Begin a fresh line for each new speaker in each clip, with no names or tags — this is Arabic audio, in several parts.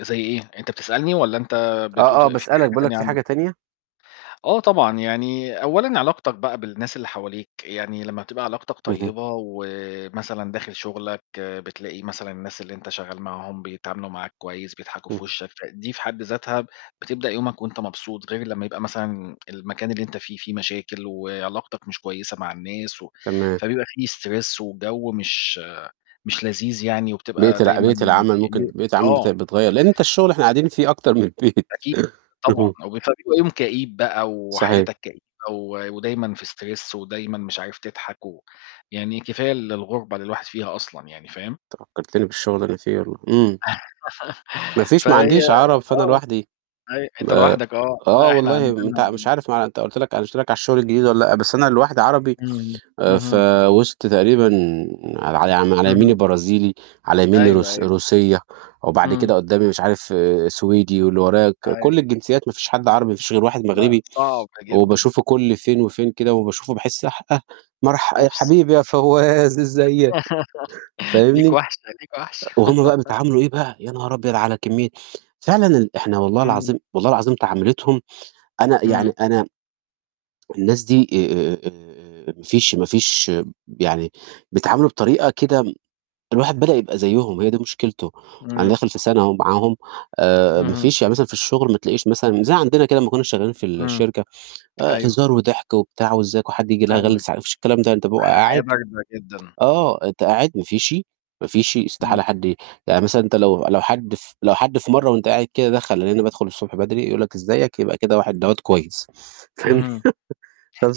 زي إيه؟ أنت بتسألني والّا أنت بتقول
آه،
ف
آه،
في
باسألك،
حاجة
باقول لك
تانية
في حاجة
عندك؟
تانية؟
آه طبعًا، يعني أولًا علاقتك بقى بالناس اللي حواليك، يعني لمّا بتبقى علاقتك
اهم.
طيّبة ومثلًا داخل شُغلك، بتلاقي مثلًا الناس اللي أنت شغّال معاهم بيتعاملوا معاك كويس، بيضحكوا في
اهم.
وِشَّك، فدي في حد ذاتها بتبدأ يومك وأنت مبسوط، غير لمّا يبقى مثلًا المكان اللي أنت فيه، فيه مشاكل وعلاقتك مش كويسة مع الناس و
تمام.
فبيبقى فيه stress وِجَو مش مش لذيذ يعني،
بقيت
وبتبقى
الع
دايمًا
بقيت العمل ممكن
ي
بقيت العمل بت
آه.
بتغيّر، لإن أنت الشُغل إحنا قاعدين فيه أكتر من البيت.
أكيد
اهم.
طبعًا، وب فبيبقى يوم كئيب بقى
صحيح.
وحياتك كئيبة و ودايمًا في stress ودايمًا مش عارف تضحك و يعني كفاية ال الغُربة اللي الواحد فيها أصلًا يعني، فاهم؟
أنت فكّرتني بالشُغل اللي أنا فيه والله، إمم. ما فيش، ما
فهي
عنديش عَرَب، فأنا
آه.
لوحدي
أيوه
م
أنت
آآ،
لوحدك آه،
آه
لأ، إحنا
والله م
عندنا
أنت مش
عن
عارف مع أنت قُلت لك أنا مش قلت لك على الشُغل الجديد والّا لأ، بس أنا لوحدي عربي
إمم،
آآ، في
اهم.
وِسط تقريبًا على على م على يمني
اهم.
برازيلي، على يميني
أيوه،
روس
أيوه.
روسيّة، وبعد
إمم.
كده قُدّامي مش عارف، سويدي، واللي ورايا ك
أيوه.
كل الجنسيّات ما فيش حد عربي، ما فيش غير واحد
لأ،
مغربي،
صعبة جدًا.
وباشوفه كل فين وفين كده، وباشوفه باحِس حأه مرح آآ، يا
oops.
حبيبي يا فوّاز إزّيك.
ليك
فاهمني؟
وَحشة، ليك
آآ،
وَحشة.
وهُم بقى بيتعاملوا إيه بقى، يا نهار أبيض على كمّية فعلًا ال إحنا والله
إمم.
العظيم والله العظيم تعاملتهم، أنا يعني
إمم.
أنا الناس دي آآ، آآ، ما فيش ما فيش ب يعني بيتعاملوا بطريقة كده م الواحد بدأ يبقى زيّهم، هي دي مشكلته. أنا
إمم.
داخل في سَنة أهو معاهم، آآ ما
اهم.
فيش. يعني مثلًا في الشُغل ما تلاقيش مثلًا زي عندنا كده لمّا كُنّا شغّالين في
إمم.
الشركة، آآ،
أيوه.
هزار وضحك وبتاع وإزّيك وحد ييجي لأ
لأ ما
هاغلّس ع
فيش.
ما فيش الكلام ده، أنت ببيقى
حياة
قاعد
باردة جدًا.
آه، أنت قاعد ما فيش، ما فيش،
إمم.
استحالة حد يعني مثلًا أنت لو لو حد ف لو حد في مرّة وأنت قاعد كده دَخَل، لإن أنا بادخُل الصبح بدري، يقول لك إزيك، يبقى كده واحد دوّة كويس. فاهمني؟
اهم.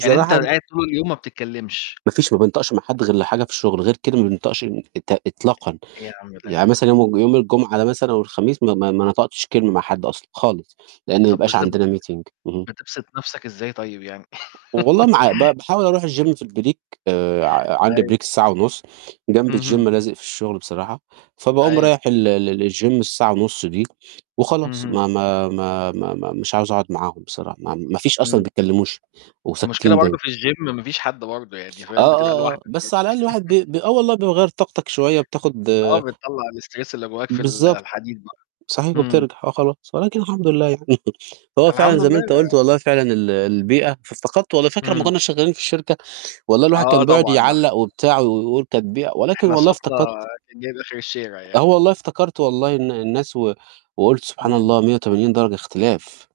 يعني أنت
أن
قاعد طول اليوم ما بتتكلّمش؟
ما فيش، ما بينطقش مع حد غير لحاجة في الشُغل، غير كده ما بينطقش إط إطلاقًا.
إيه يا عَم ده يا
يعني
عَم؟
مثلًا يوم الج يوم الجمعة ده مثلًا أو الخميس، ما ما ما نطقتش كلمة مع حد أصلًا خالص، لإن ما
طَب
بيبقاش
بس ب
عندنا meeting. اهم.
بتبسِط نَفْسك إزاي طيب يعني؟
والله ما عا ب باحاول أروح الgym في الbreak، آآ، ع عندي
أيوه.
break الساعة ونُص، جانب الgym،
اهم.
لازِق في الشُغل بصراحة، فباقوم
أيوه.
رايح ال ل ل لالgym الساعة ونُص دي وخلاص.
اهم.
ما ما ما ما ما -مش عاوز أقعُد معاهم بصراحة، ما ما فيش أصلًا ما
إمم.
بيتكلّموش
المشكلة
وساكتين
برضه
دايمًا.
في الgym ما فيش حد برضه يعني،
آه،
فاهم؟ بتبقى
آه، آه،
لوحدك
بس
برضه.
على الأقل الواحد ب ب آه، والله بيغيّر طاقتك شوية وبتاخُد
آه، بتطلَّع الstress اللي جوّاك في ال
بالضبط،
الحديد بقى.
صحيح
إمم.
وبترجع، آه خلاص، ولكن الحمد لله يعني. هو فعلًا
الحمد
زي ما
لله
أنت قُلت
أنا
والله فعلًا ال البيئة، فافتقدته والله. فاكر لمّا
إمم.
كُنّا شغّالين في الشركة؟ والله الواحد
آه
كان بيقعُد
طبعًا نح
يعلَّق وبتاع و ويقول تتبيع ولكن
إحنا
والله
صوتنا
افتقدت
كان جايب آخِر الشارع
آه
يعني.
والله، افتكرت والله إن الناس و وقُلت سبحان
إمم.
الله 180 درجة اختلاف.